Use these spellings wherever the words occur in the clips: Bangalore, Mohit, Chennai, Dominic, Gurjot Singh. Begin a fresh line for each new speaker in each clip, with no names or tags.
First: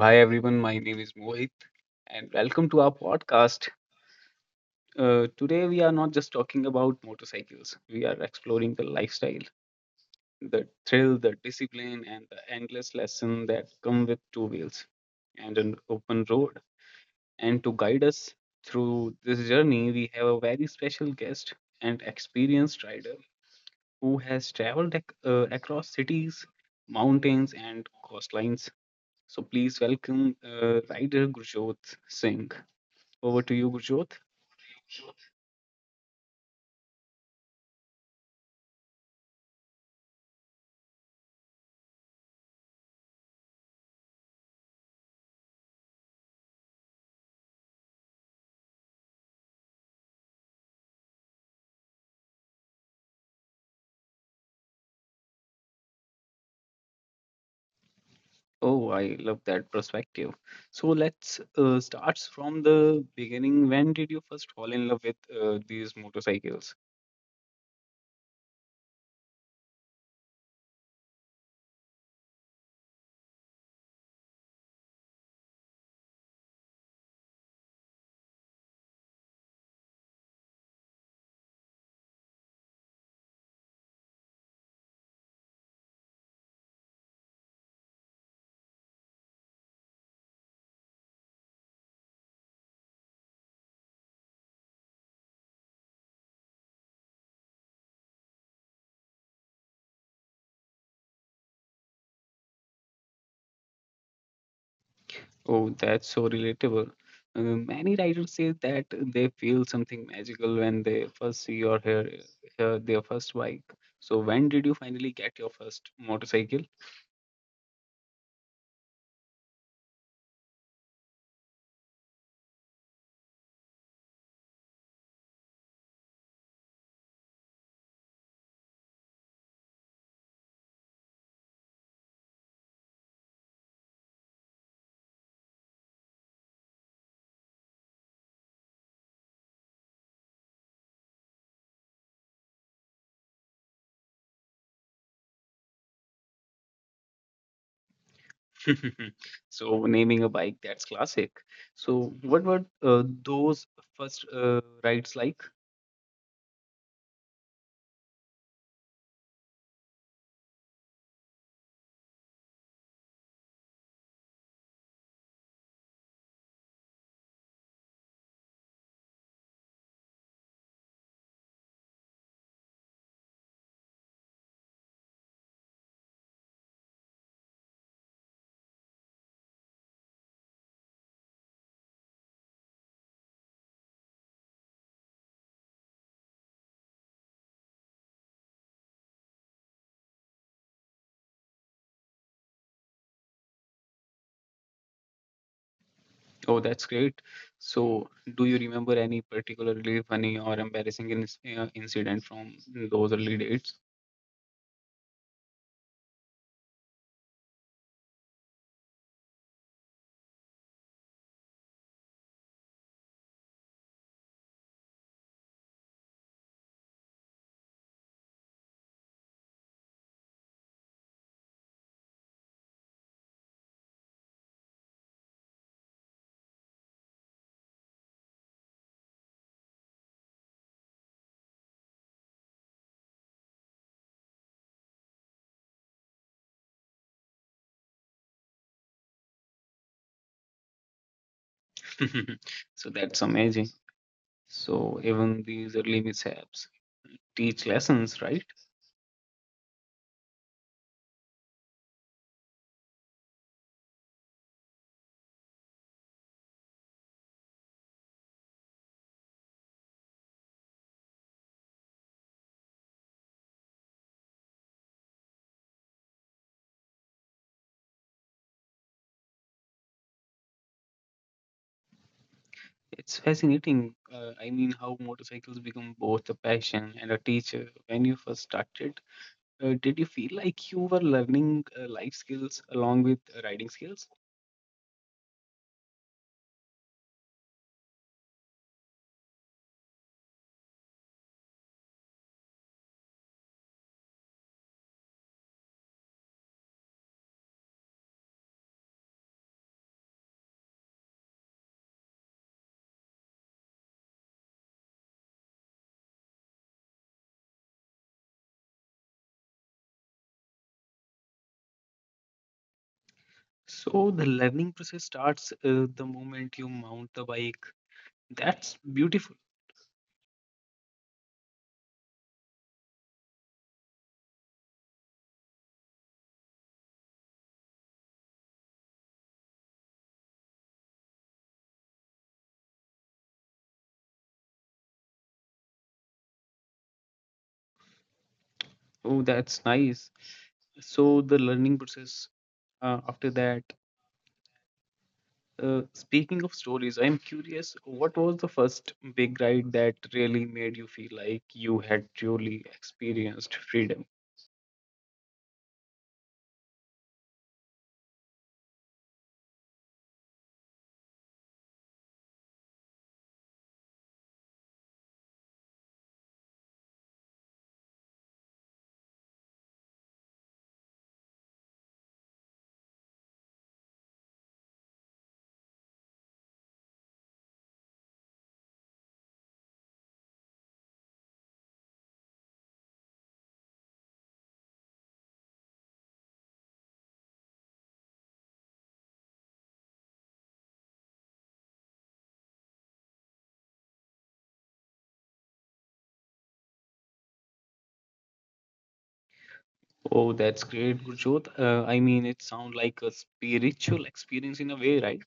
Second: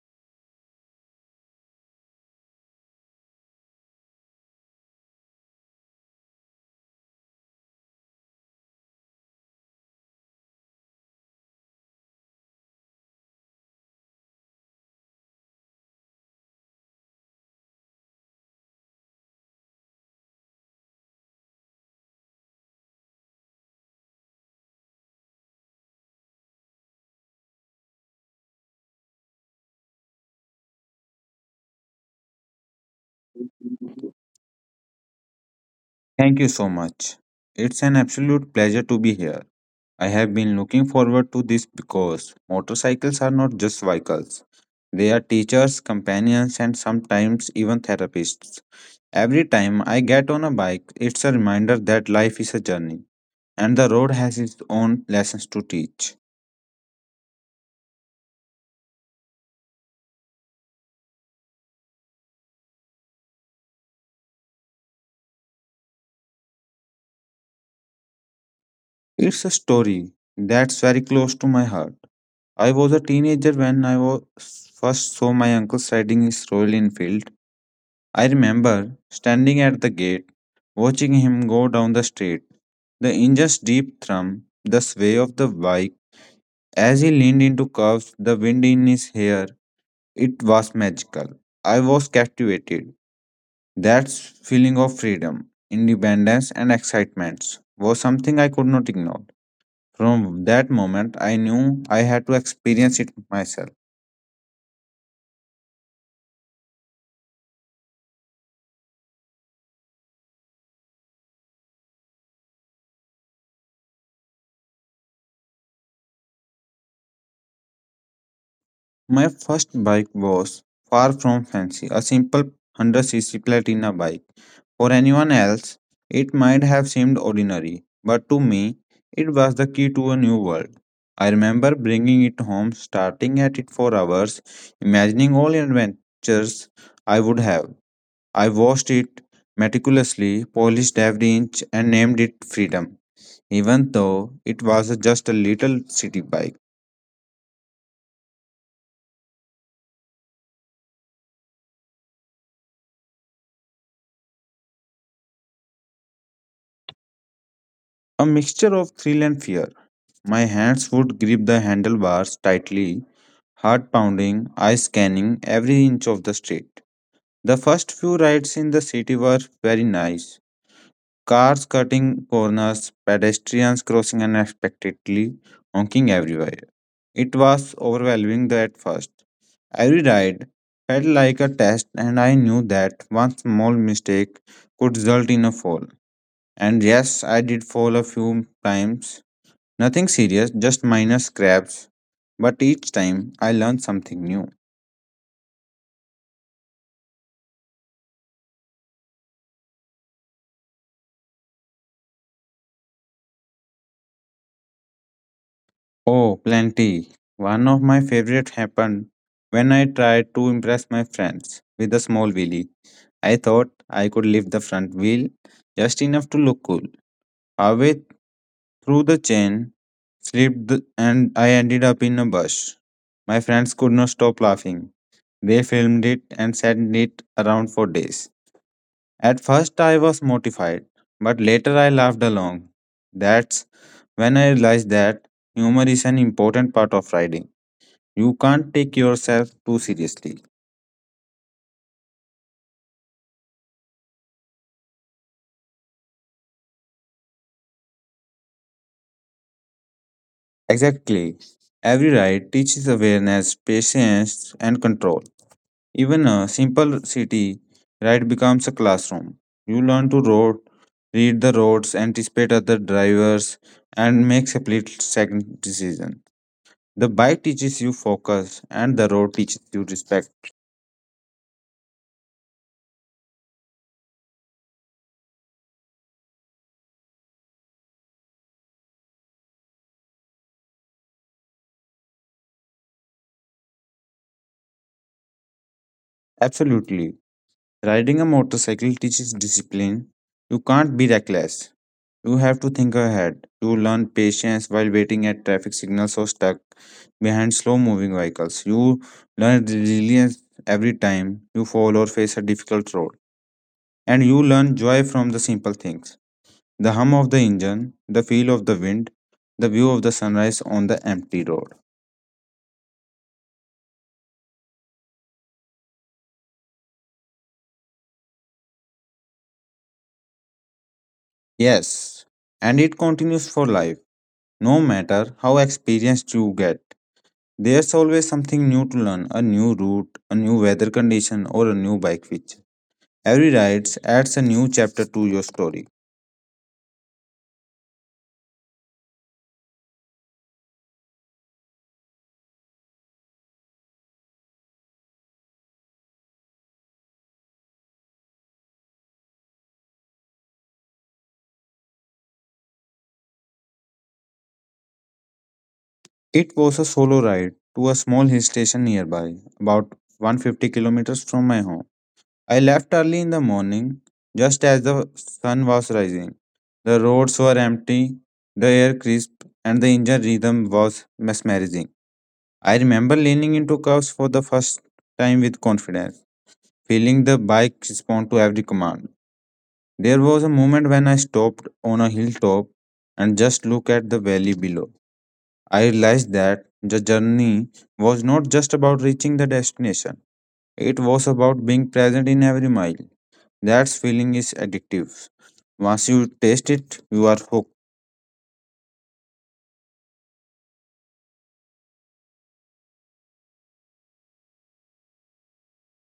hi everyone, my name is Mohit, and welcome to our podcast. Today, we are not just talking about motorcycles, we are exploring the lifestyle, the thrill, the discipline, and the endless lesson that come with two wheels and an open road. And to guide us through this journey, we have a very special guest and experienced rider who has traveled across cities, mountains, and coastlines. So, please welcome rider Gurjot Singh. Over to you, Gurjot.
Thank you so much. It's an absolute pleasure to be here. I have been looking forward to this because motorcycles are not just vehicles. They are teachers, companions, and sometimes even therapists. Every time I get on a bike, it's a reminder that life is a journey and the road has its own lessons to teach.
Oh, I love that perspective. So let's start from the beginning. When did you first fall in love with these motorcycles?
It's a story that's very close to my heart. I was a teenager when I was first saw my uncle riding his Royal Enfield. I remember standing at the gate, watching him go down the street, the engine's deep thrum, the sway of the bike as he leaned into curves, the wind in his hair. It was magical. I was captivated. That feeling of freedom, independence, and excitement was something I could not ignore. From that moment, I knew I had to experience it myself.
Oh, that's so relatable. Many riders say that they feel something magical when they first see or hear their first bike. So when did you finally get your first motorcycle?
My first bike was far from fancy, a simple 100cc Platina bike. For anyone else, it might have seemed ordinary, but to me, it was the key to a new world. I remember bringing it home, starting at it for hours, imagining all the adventures I would have. I washed it meticulously, polished every inch, and named it Freedom, even though it was just a little city bike.
So naming a bike, that's classic. So what were those first rides like?
A mixture of thrill and fear. My hands would grip the handlebars tightly, heart pounding, eyes scanning every inch of the street. The first few rides in the city were very nice. Cars cutting corners, pedestrians crossing unexpectedly, honking everywhere. It was overwhelming at first. Every ride felt like a test, and I knew that one small mistake could result in a fall. And yes, I did fall a few times. Nothing serious, just minor scrapes, but each time I learn something new.
Oh, that's great. So, do you remember any particularly funny or embarrassing incident from those early dates?
Oh, plenty. One of my favorite happened when I tried to impress my friends with a small wheelie. I thought I could lift the front wheel just enough to look cool. Halfway through, the chain slipped and I ended up in a bush. My friends could not stop laughing. They filmed it and sent it around for days. At first, I was mortified, but later I laughed along. That's when I realized that humor is an important part of riding. You can't take yourself too seriously.
So, that's amazing. So, even these early mishaps teach lessons, right?
Exactly. Every ride teaches awareness, patience, and control. Even a simple city ride becomes a classroom. You learn to road, Read the roads, anticipate other drivers, and make split second decisions. The bike teaches you focus, and the road teaches you respect.
It's fascinating. I mean, how motorcycles become both a passion and a teacher. When you first started, did you feel like you were learning life skills along with riding skills?
Absolutely. Riding a motorcycle teaches discipline. You can't be reckless. You have to think ahead. You learn patience while waiting at traffic signals or stuck behind slow moving vehicles. You learn resilience every time you fall or face a difficult road. And you learn joy from the simple things: the hum of the engine, the feel of the wind, the view of the sunrise on the empty road.
So, the learning process starts the moment you mount the bike. That's beautiful.
Yes, and it continues for life. No matter how experienced you get, there's always something new to learn: a new route, a new weather condition, or a new bike feature. Every ride adds a new chapter to your story.
Oh, that's nice. So the learning process after that. Speaking of stories, I'm curious, what was the first big ride that really made you feel like you had truly experienced freedom?
It was a solo ride to a small hill station nearby, about 150 kilometers from my home. I left early in the morning, just as the sun was rising. The roads were empty, the air crisp, and the engine rhythm was mesmerizing. I remember leaning into curves for the first time with confidence, feeling the bike respond to every command. There was a moment when I stopped on a hilltop and just looked at the valley below. I realized that the journey was not just about reaching the destination, it was about being present in every mile. That feeling is addictive. Once you taste it, you are hooked.
Oh, that's great, Gurjot. I mean, it sounds like a spiritual experience in a way, right?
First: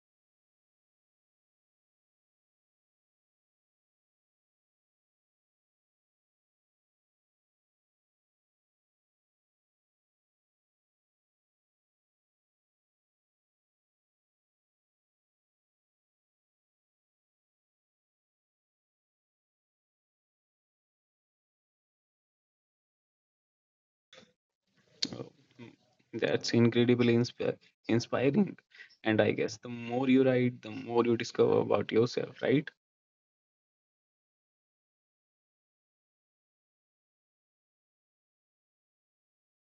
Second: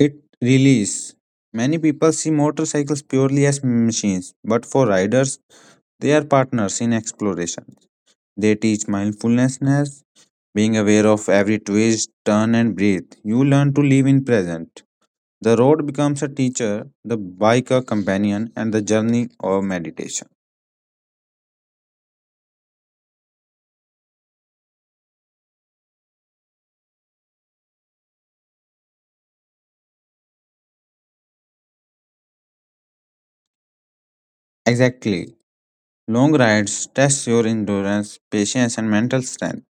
It really is. Many people see motorcycles purely as machines, but for riders, they are partners in exploration. They teach mindfulness, being aware of every twist, turn, and breath. You learn to live in present. The road becomes a teacher, the bike a companion, and the journey a meditation.
Oh, mm, that's incredibly inspiring. And I guess the more you ride, the more you discover about yourself, right?
Exactly. Long rides test your endurance, patience, and mental strength.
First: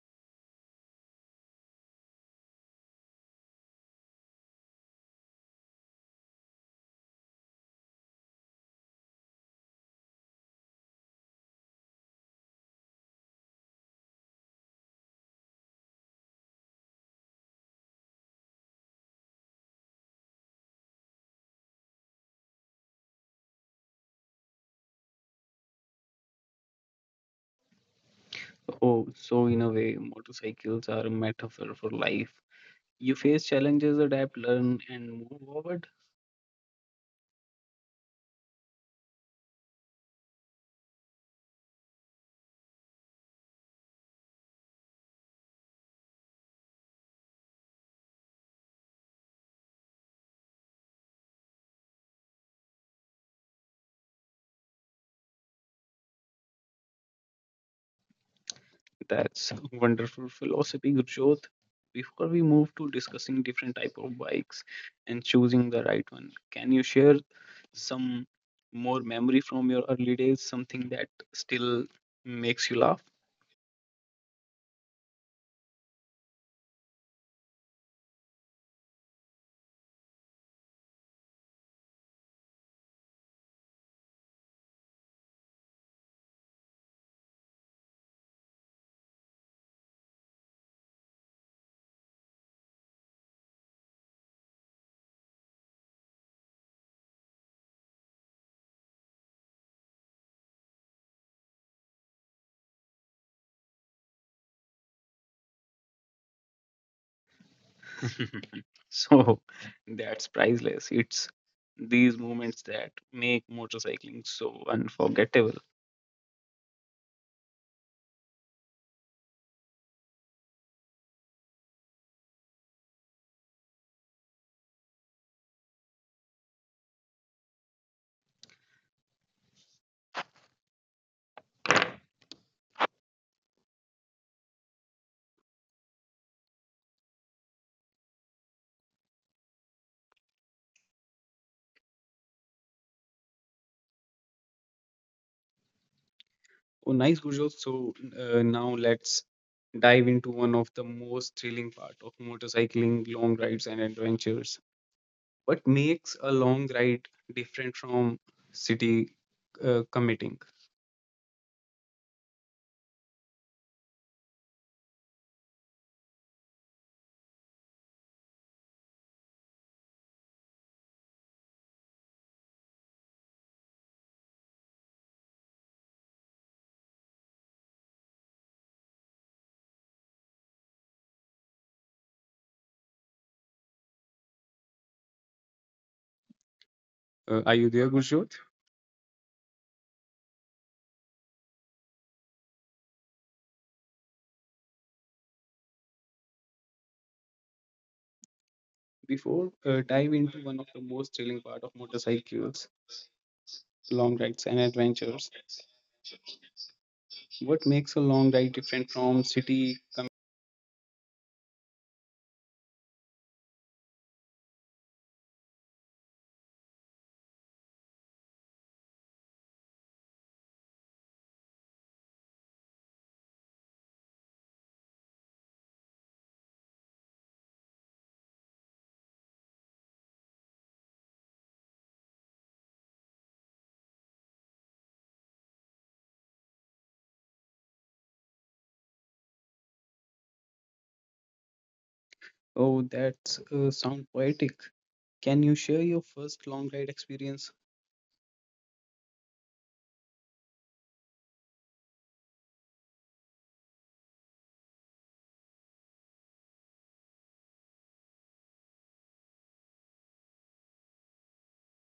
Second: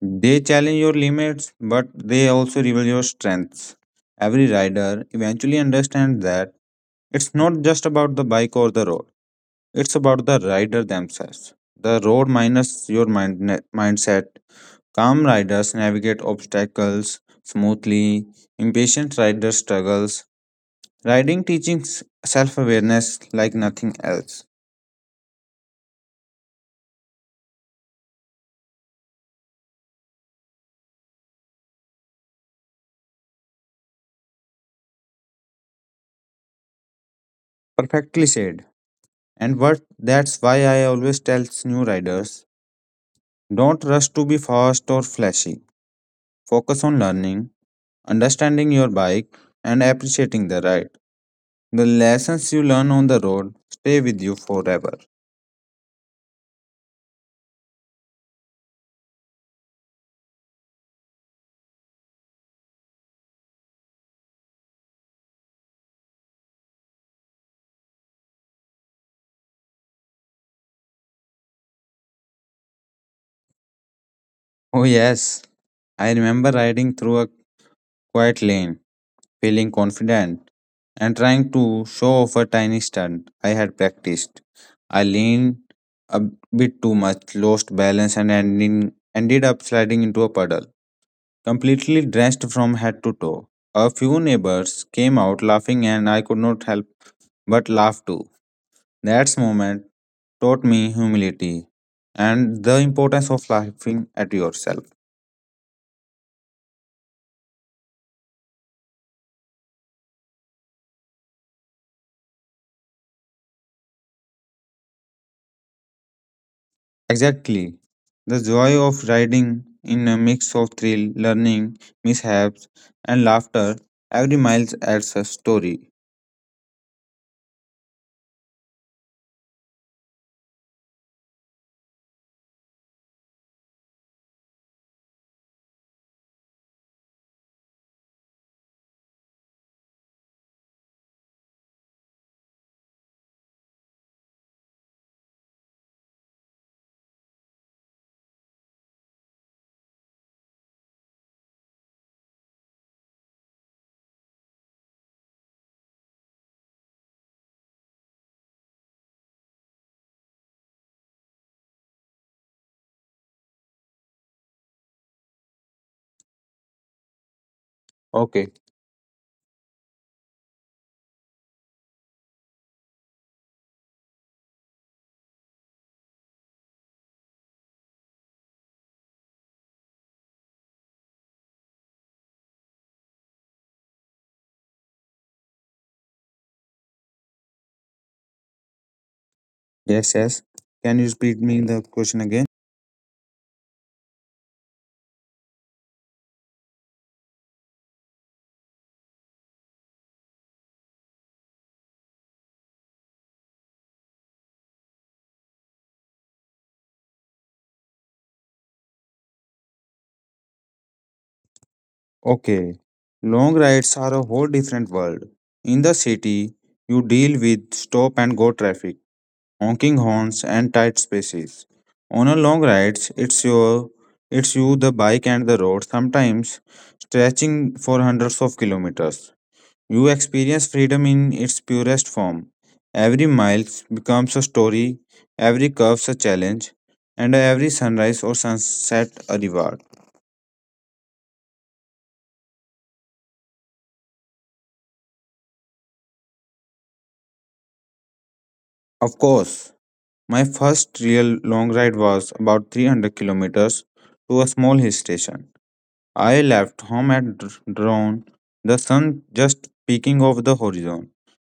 They challenge your limits, but they also reveal your strengths. Every rider eventually understands that it's not just about the bike or the road, it's about the rider themselves. The road minus your mindset. Calm riders navigate obstacles smoothly, impatient riders struggles. Riding teaches self awareness like nothing else.
Oh, so in a way, motorcycles are a metaphor for life. You face challenges, adapt, learn, and move forward.
Perfectly said. And what That's why I always tell new riders, don't rush to be fast or flashy. Focus on learning, understanding your bike, and appreciating the ride. The lessons you learn on the road stay with you forever.
That's a wonderful philosophy, Gurjot. Before we move to discussing different type of bikes and choosing the right one, can you share some more memory from your early days, something that still makes you laugh?
Oh, yes. I remember riding through a quite lane, feeling confident and trying to show off a tiny stunt I had practiced. I leaned a bit too much, lost balance, and ended up sliding into a puddle, completely drenched from head to toe. A few neighbors came out laughing, and I could not help but laugh too. That moment taught me humility and the importance of laughing at yourself.
So that's priceless. It's these moments that make motorcycling so unforgettable.
Exactly. The joy of riding in a mix of thrill, learning, mishaps, and laughter. Every mile adds a story.
Oh, nice, Gujot. So now let's dive into one of the most thrilling part of motorcycling, long rides and adventures. What makes a long ride different from city commuting?
Okay.
Are you there, Gujot?
Yes, yes. Can you repeat me the question again?
Before dive into one of the most thrilling part of motorcycles, long rides and adventures. What makes a long ride different from city?
Okay. Long rides are a whole different world. In the city, you deal with stop and go traffic, honking horns, and tight spaces. On a long ride, it's your it's you, the bike, and the road, sometimes stretching for hundreds of kilometers. You experience freedom in its purest form. Every mile becomes a story, every curve a challenge, and every sunrise or sunset a reward.
Oh, that's sound poetic. Can you share your first long ride experience?
Of course, my first real long ride was about 300 kilometers to a small hill station. I left home at dawn, the sun just peeking over the horizon.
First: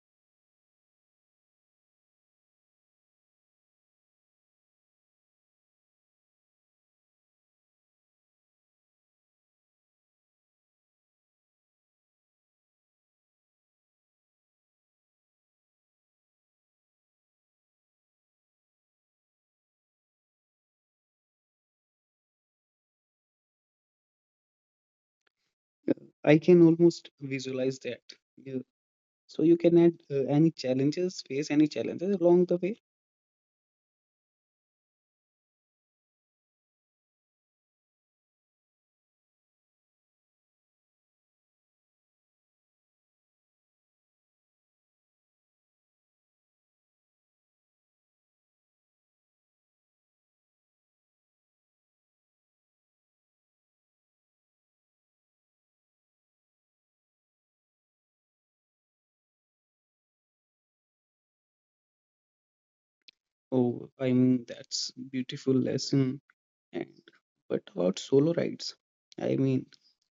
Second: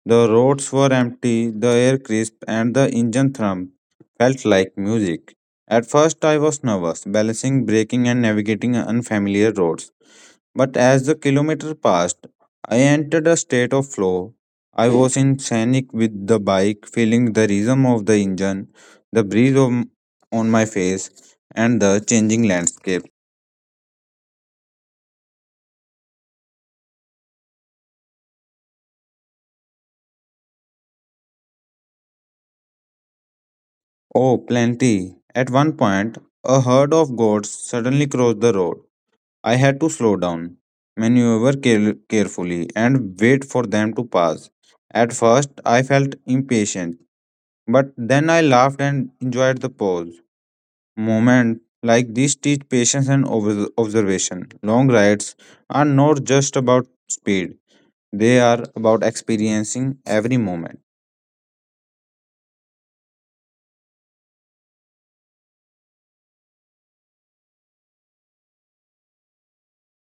The roads were empty, the air crisp, and the engine thrum felt like music. At first, I was nervous, balancing braking and navigating unfamiliar roads. But as the kilometer passed, I entered a state of flow. I was in sync with the bike, feeling the rhythm of the engine, the breeze of, on my face, and the changing landscape.
I can almost visualize that. You- So you can add any challenges, face any challenges along the way.
Oh, plenty! At one point, a herd of goats suddenly crossed the road. I had to slow down, maneuver carefully, and wait for them to pass. At first, I felt impatient, but then I laughed and enjoyed the pause. Moments like these teach patience and observation. Long rides are not just about speed, they are about experiencing every moment.
Oh, I mean that's beautiful lesson. And what about solo rides? I mean,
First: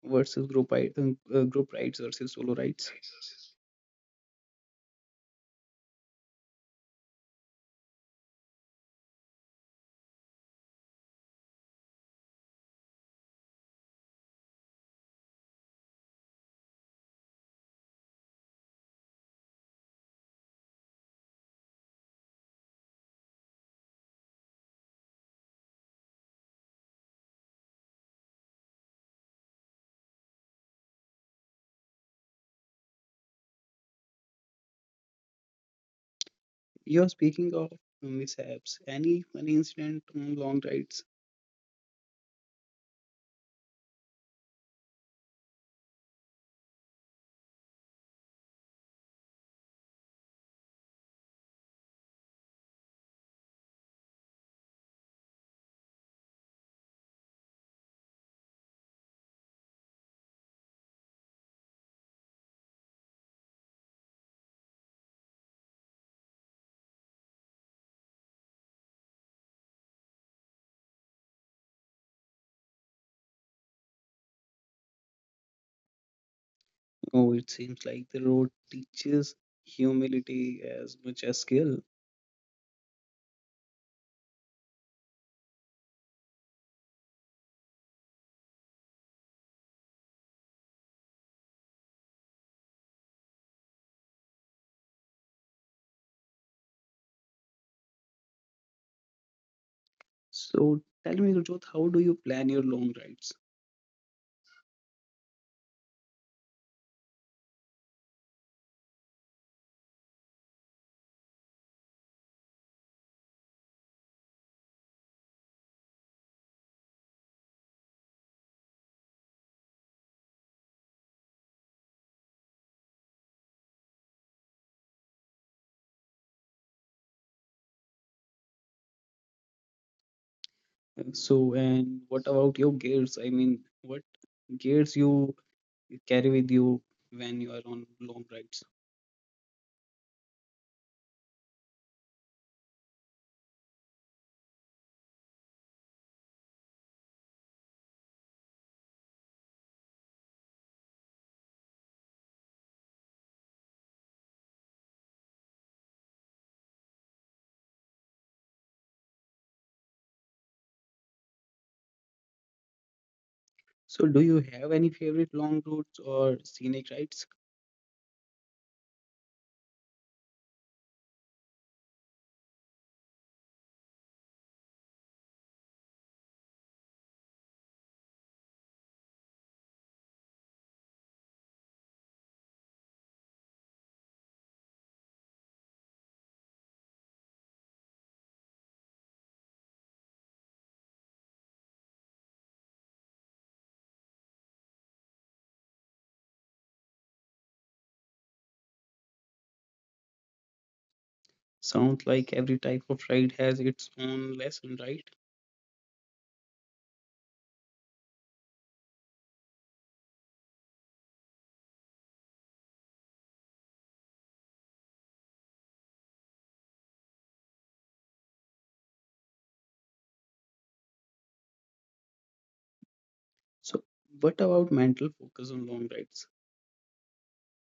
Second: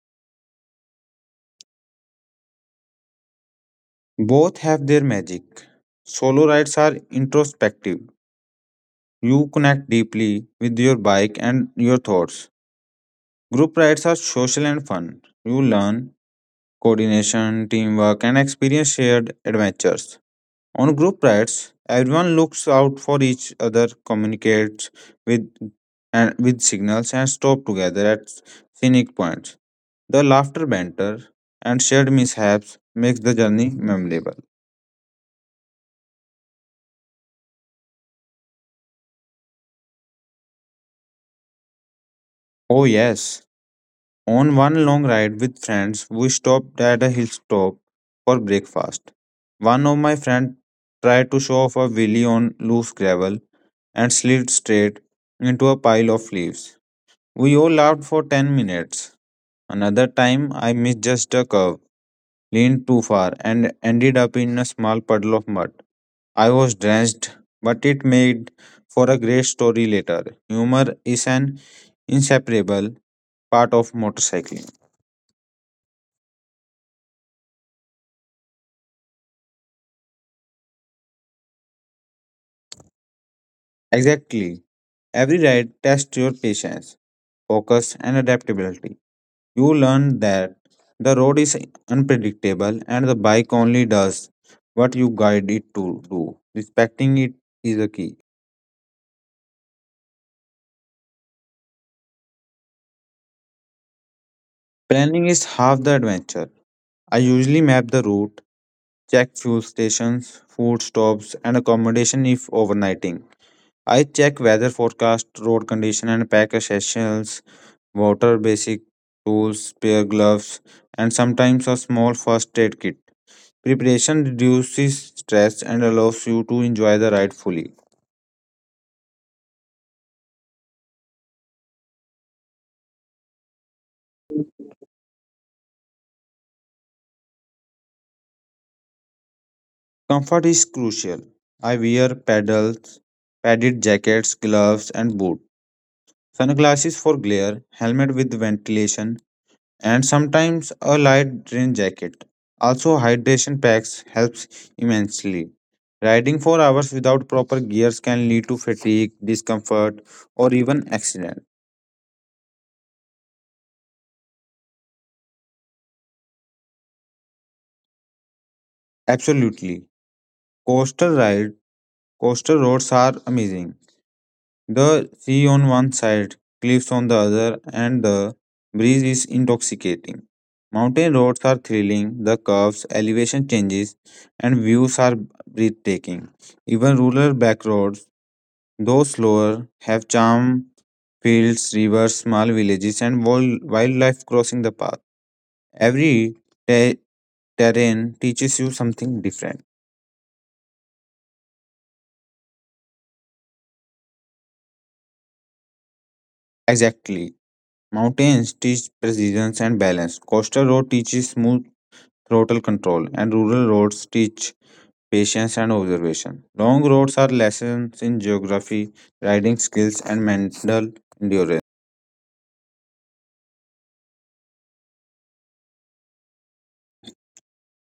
versus group ride, group rides versus solo rides.
Both have their magic. Solo rides are introspective. You connect deeply with your bike and your thoughts. Group rides are social and fun. You learn coordination, teamwork, and experience shared adventures. On group rides, everyone looks out for each other, communicates with with signals, and stop together at scenic points. The laughter, banter, and shared mishaps makes the journey memorable.
You're speaking of mishaps. Any incident on long rides?
Oh yes. On one long ride with friends, we stopped at a hilltop for breakfast. One of my friends tried to show off a wheelie on loose gravel and slid straight into a pile of leaves. We all laughed for 10 minutes. Another time, I misjudged a curve, leaned too far, and ended up in a small puddle of mud. I was drenched, but it made for a great story later. Humor is an inseparable part of motorcycling.
Oh, it seems like the road teaches humility as much as skill.
Exactly. Every ride tests your patience, focus, and adaptability. You learn that the road is unpredictable and the bike only does what you guide it to do. Respecting it is the key.
So tell me, Rajot, how do you plan your long rides?
Planning is half the adventure. I usually map the route, check fuel stations, food stops, and accommodation if overnighting. I check weather forecast, road condition, and pack essentials, water, basic tools, spare gloves, and sometimes a small first aid kit. Preparation reduces stress and allows you to enjoy the ride fully.
So, and what about your gears? I mean, what gears you carry with you when you are on long rides?
Comfort is crucial. I wear pedals, padded jackets, gloves, and boots, sunglasses for glare, helmet with ventilation, and sometimes a light rain jacket. Also, hydration packs helps immensely. Riding for hours without proper gears can lead to fatigue, discomfort, or even accident.
So, do you have any favorite long routes or scenic rides?
Absolutely, coastal ride, coastal roads are amazing. The sea on one side, cliffs on the other, and the breeze is intoxicating. Mountain roads are thrilling, the curves, elevation changes, and views are breathtaking. Even rural back roads, though slower, have charm: fields, rivers, small villages, and wildlife crossing the path. Every te- terrain teaches you something different.
Sounds like every type of ride has its own lesson, right?
Exactly. Mountains teach precision and balance. Coastal road teaches smooth throttle control, and rural roads teach patience and observation. Long roads are lessons in geography, riding skills, and mental endurance.
So, what about mental focus on long rides?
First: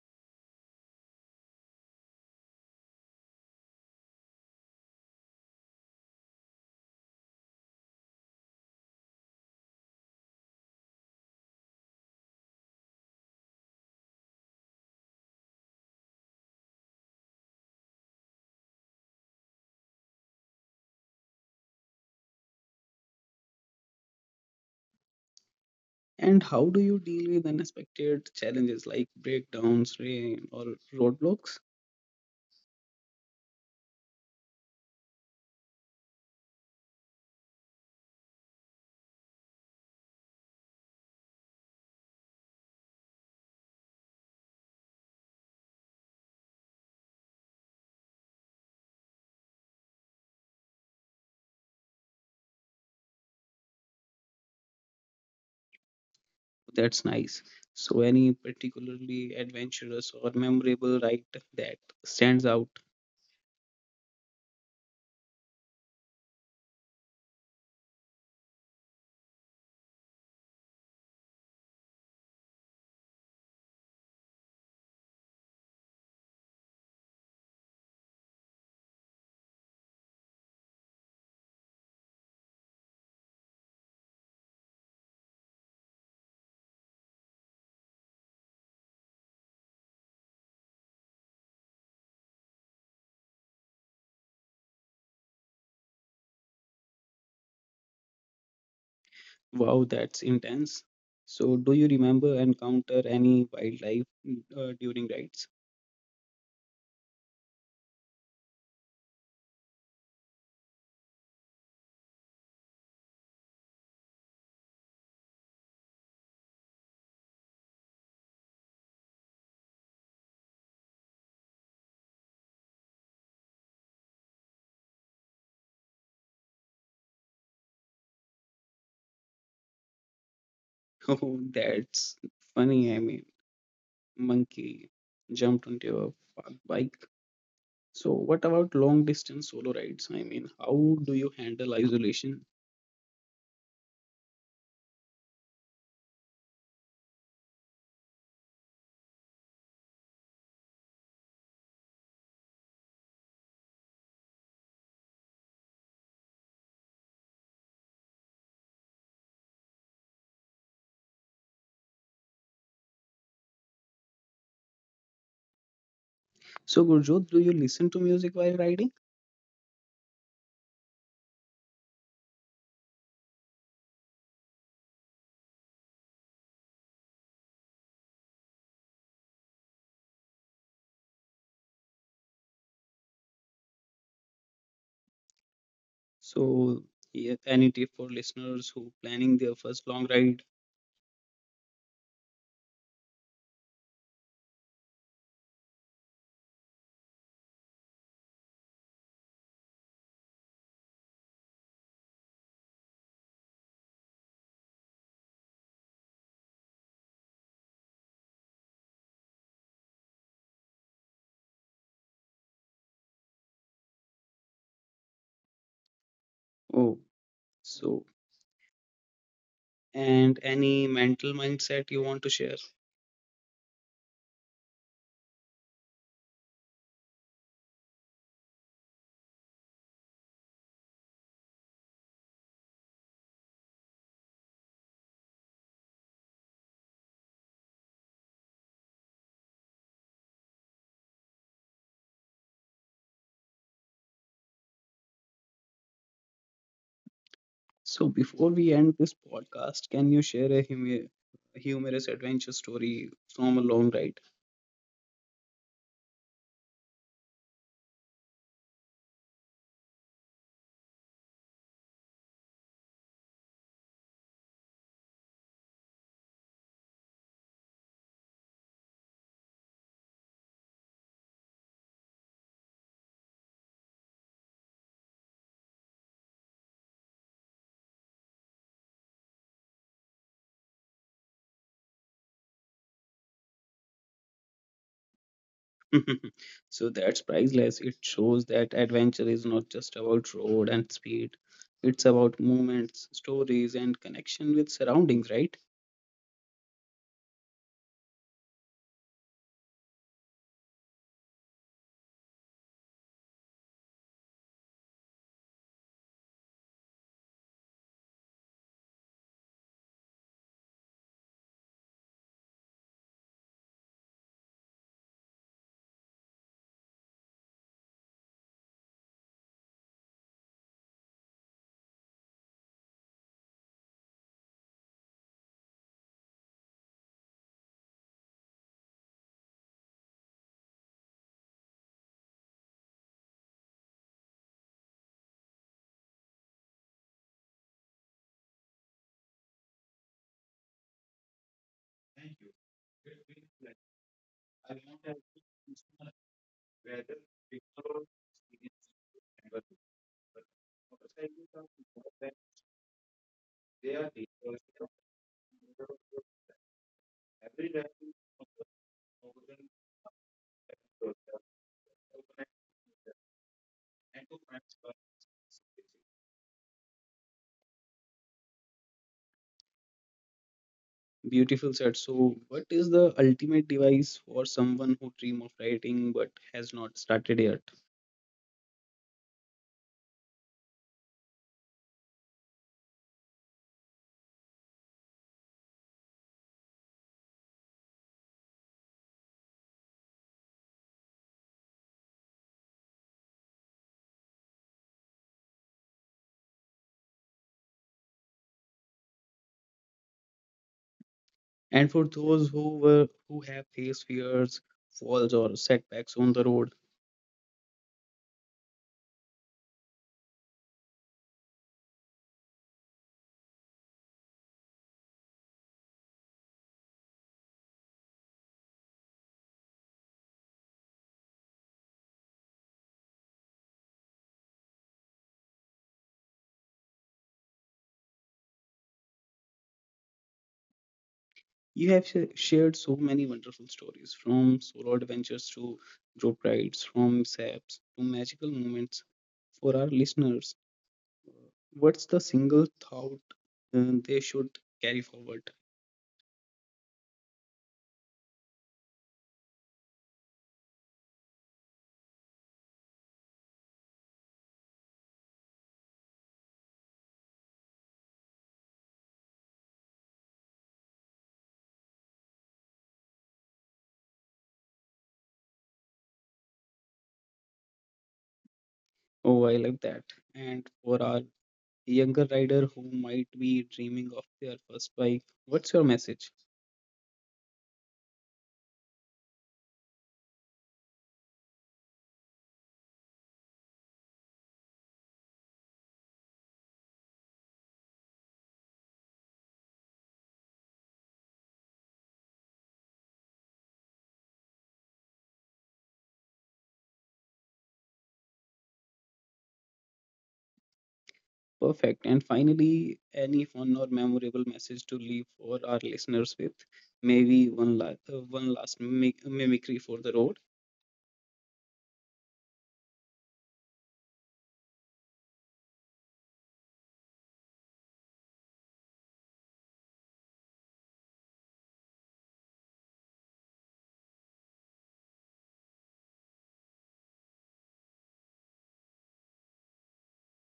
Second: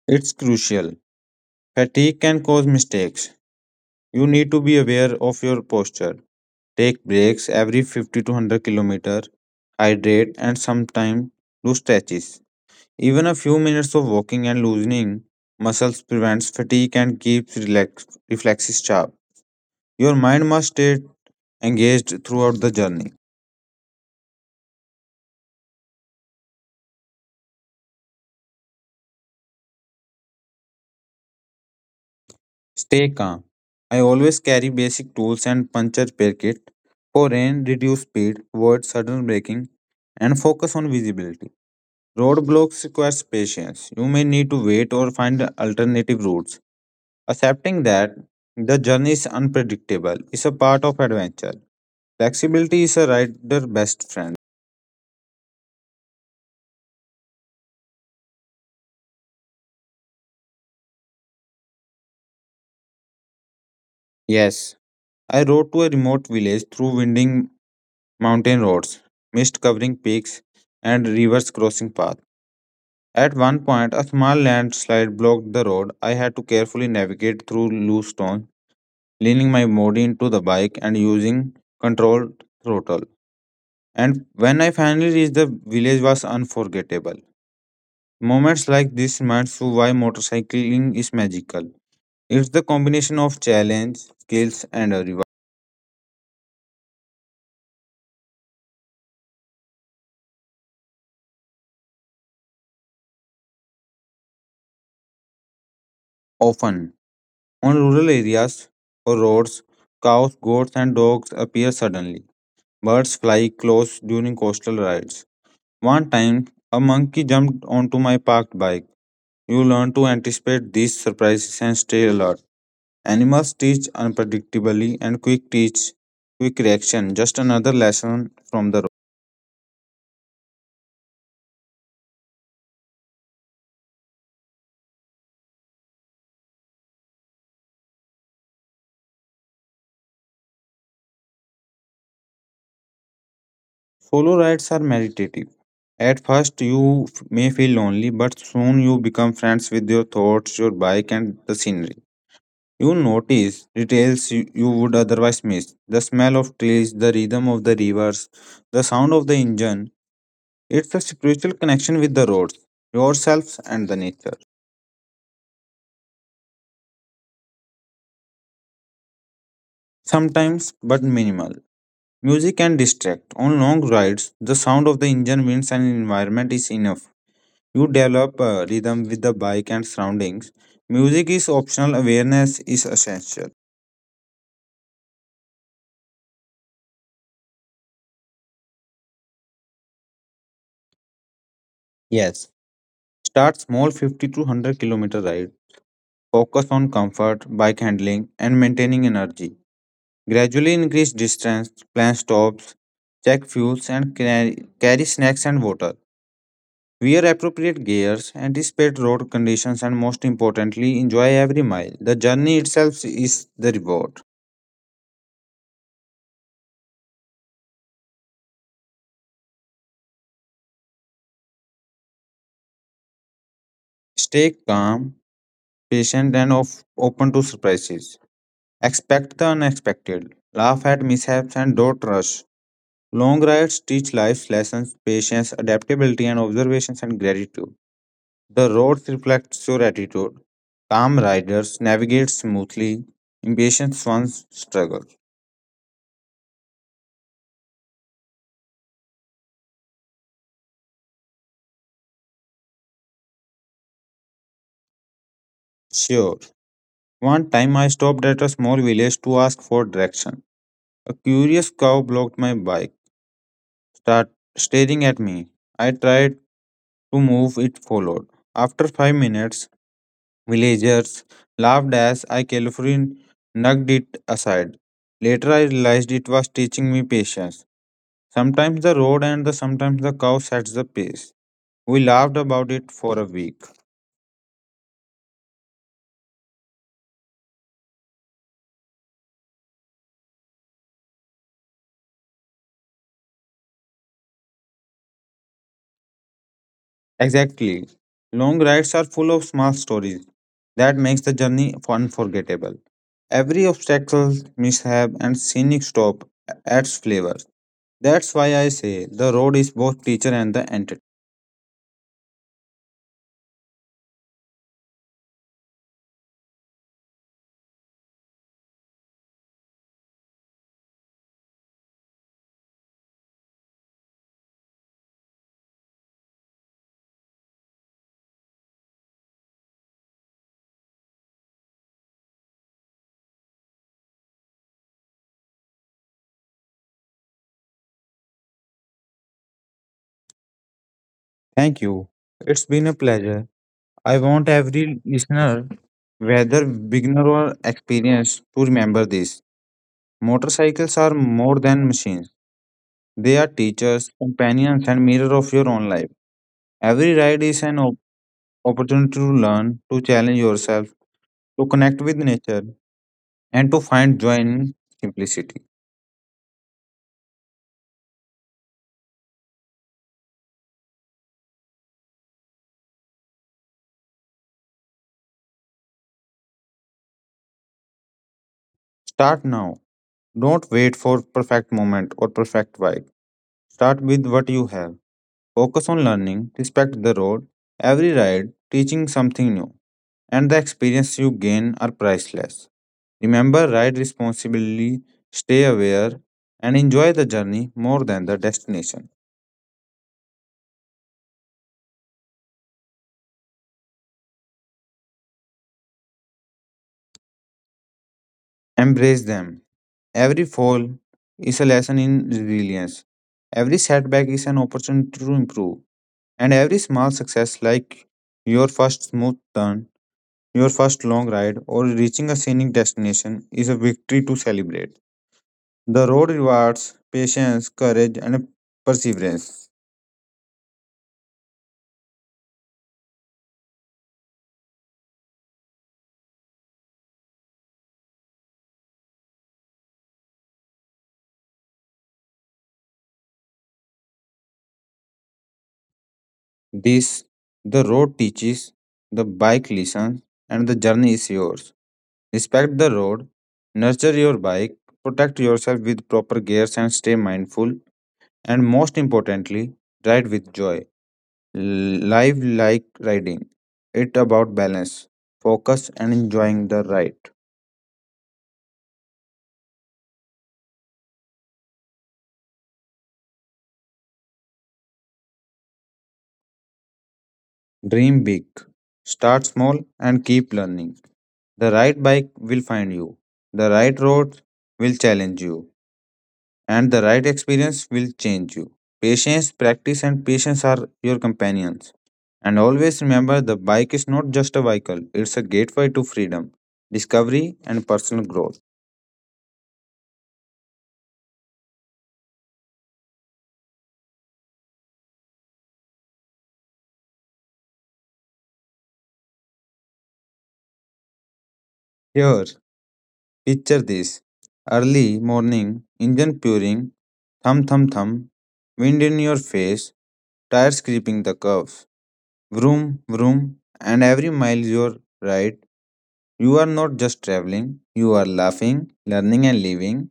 It's crucial. Fatigue can cause mistakes. You need to be aware of your posture. Take breaks every 50 to 100 km, hydrate, and sometimes do stretches. Even a few minutes of walking and loosening muscles prevents fatigue and keeps reflexes sharp. Your mind must stay engaged throughout the journey.
And how do you deal with unexpected challenges like breakdowns, rain, or roadblocks?
Stay calm. I always carry basic tools and puncture packet for rain, reduce speed, avoid sudden braking, and focus on visibility. Roadblocks requires patience. You may need to wait or find alternative routes. Accepting that the journey is unpredictable is a part of adventure. Flexibility is a rider's best friend.
That's nice. So, any particularly adventurous or memorable ride that stands out?
Yes, I rode to a remote village through winding mountain roads, mist covering peaks, and rivers crossing paths. At one point, a small landslide blocked the road. I had to carefully navigate through loose stones, leaning my body into the bike and using controlled throttle. And when I finally reached the village was unforgettable. Moments like this remind you why motorcycling is magical. It's the combination of challenge, skills, and a reward.
Wow, that's intense. So, do you remember encounter any wildlife during rides?
Often, on rural areas or roads, cows, goats, and dogs appear suddenly. Birds fly close during coastal rides. One time, a monkey jumped onto my parked bike. You learn to anticipate these surprises and stay alert. Animals teach unpredictably and quick reaction. Just another lesson from the road.
Oh, that's funny. I mean, monkey jumped onto your bike. So, what about long distance solo rides? I mean, how do you handle isolation?
Solo rides are meditative. At first, you may feel lonely, but soon you become friends with your thoughts, your bike, and the scenery. You notice details you would otherwise miss, the smell of trees, the rhythm of the rivers, the sound of the engine. It's a spiritual connection with the roads, yourselves, and the nature.
So, Gurjot, do you listen to music while riding?
Sometimes, but minimal. Music can distract. On long rides, the sound of the engine, winds, and environment is enough. You develop a rhythm with the bike and surroundings. Music is optional, awareness is essential.
So, yeah, any tip for listeners who planning their first long ride?
Yes, start small, 50 to 100 kilometer ride. Focus on comfort, bike handling, and maintaining energy. Gradually increase distance, plan stops, check fuels, and carry snacks and water. Wear appropriate gears, anticipate road conditions, and most importantly, enjoy every mile. The journey itself is the reward.
Oh, so and any mental mindset you want to share?
Stay calm, patient, and open to surprises. Expect the unexpected. Laugh at mishaps and don't rush. Long rides teach life lessons, patience, adaptability, and observations and gratitude. The road reflects your attitude. Calm riders navigate smoothly, impatient ones struggle.
So, before we end this podcast, can you share a humorous adventure story from a long ride?
Sure. One time I stopped at a small village to ask for direction. A curious cow blocked my bike, start staring at me. I tried to move, it followed. After 5 minutes, villagers laughed as I carefully knocked it aside. Later I realized it was teaching me patience. Sometimes the road and the sometimes the cow sets the pace. We laughed about it for a week.
So, that's priceless. It shows that adventure is not just about road and speed, it's about moments, stories, and connection with surroundings, right?
Exactly. Long rides are full of small stories that makes the journey unforgettable. Every obstacle, mishap, and scenic stop adds flavor. That's why I say the road is both teacher and the entertainer. Thank you. It's been a pleasure. I want every listener, whether beginner or experienced, to remember this. Motorcycles are more than machines. They are teachers, companions, and mirror of your own life. Every ride is an opportunity to learn, to challenge yourself, to connect with nature, and to find joy in simplicity.
Beautiful said. So, what is the ultimate device for someone who dream of writing but has not started yet?
Start now. Don't wait for perfect moment or perfect vibe. Start with what you have. Focus on learning, respect the road, every ride, teaching something new, and the experience you gain are priceless. Remember, ride responsibly, stay aware, and enjoy the journey more than the destination.
And for those who have faced fears, falls, or setbacks on the road,
Embrace them. Every fall is a lesson in resilience. Every setback is an opportunity to improve. And every small success, like your first smooth turn, your first long ride, or reaching a scenic destination, is a victory to celebrate. The road rewards patience, courage, and perseverance.
you have shared so many wonderful stories from solo adventures to group rides, from mishaps to magical moments. For our listeners, what's the single thought they should carry forward?
This, the road teaches, the bike listens, and the journey is yours. Respect the road, nurture your bike, protect yourself with proper gears, and stay mindful, and most importantly, ride with joy. Live like riding. It about balance, focus and enjoying the ride.
Oh, I like that. And for our younger rider who might be dreaming of their first bike, what's your message?
Dream big. Start small and keep learning. The right bike will find you. The right road will challenge you. And the right experience will change you. Patience, practice, and patience are your companions. And always remember the bike is not just a vehicle, it's a gateway to freedom, discovery, and personal growth.
Perfect. And finally, any fun or memorable message to leave for our listeners with? Maybe one last mimicry for the road.
Here, picture this, early morning, engine purring, thump thump thump, wind in your face, tires creeping the curves, vroom vroom, and every mile you ride, you are not just traveling, you are laughing, learning, and living.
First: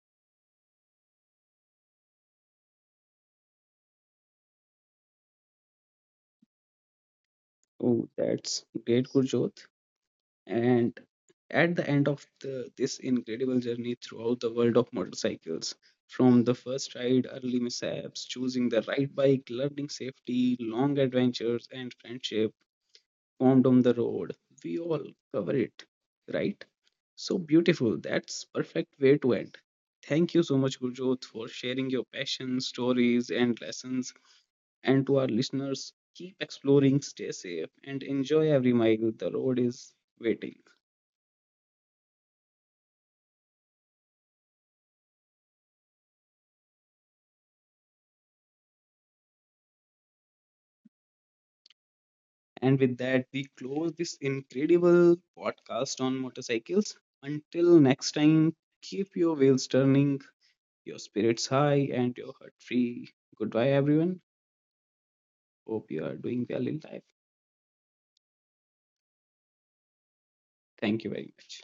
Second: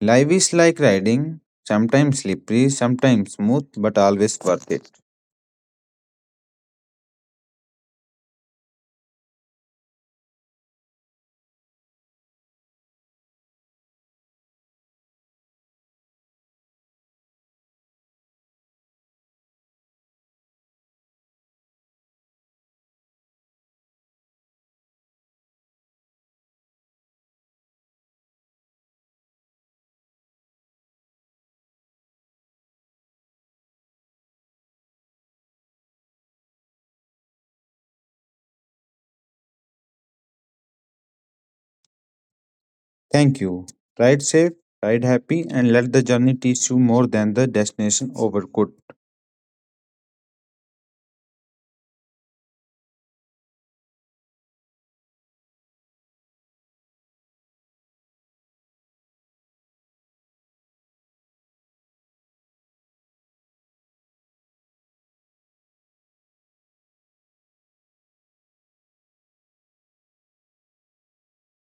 Life is like riding, sometimes slippery, sometimes smooth, but always worth it.
Oh, that's great, Gurjot. And at the end of this incredible journey throughout the world of motorcycles, from the first ride, early mishaps, choosing the right bike, learning safety, long adventures, and friendship formed on the road, we all cover it, right? So beautiful. That's perfect way to end. Thank you so much, Gurjot, for sharing your passion, stories, and lessons. And to our listeners, keep exploring, stay safe, and enjoy every mile. The road is waiting.
Thank you. Ride safe, ride happy, and let the journey teach you more than the destination ever could.
And with that, we close this incredible podcast on motorcycles. Until next time, keep your wheels turning, your spirits high, and your heart free. Goodbye, everyone. Hope you are doing well in life. Thank you very much.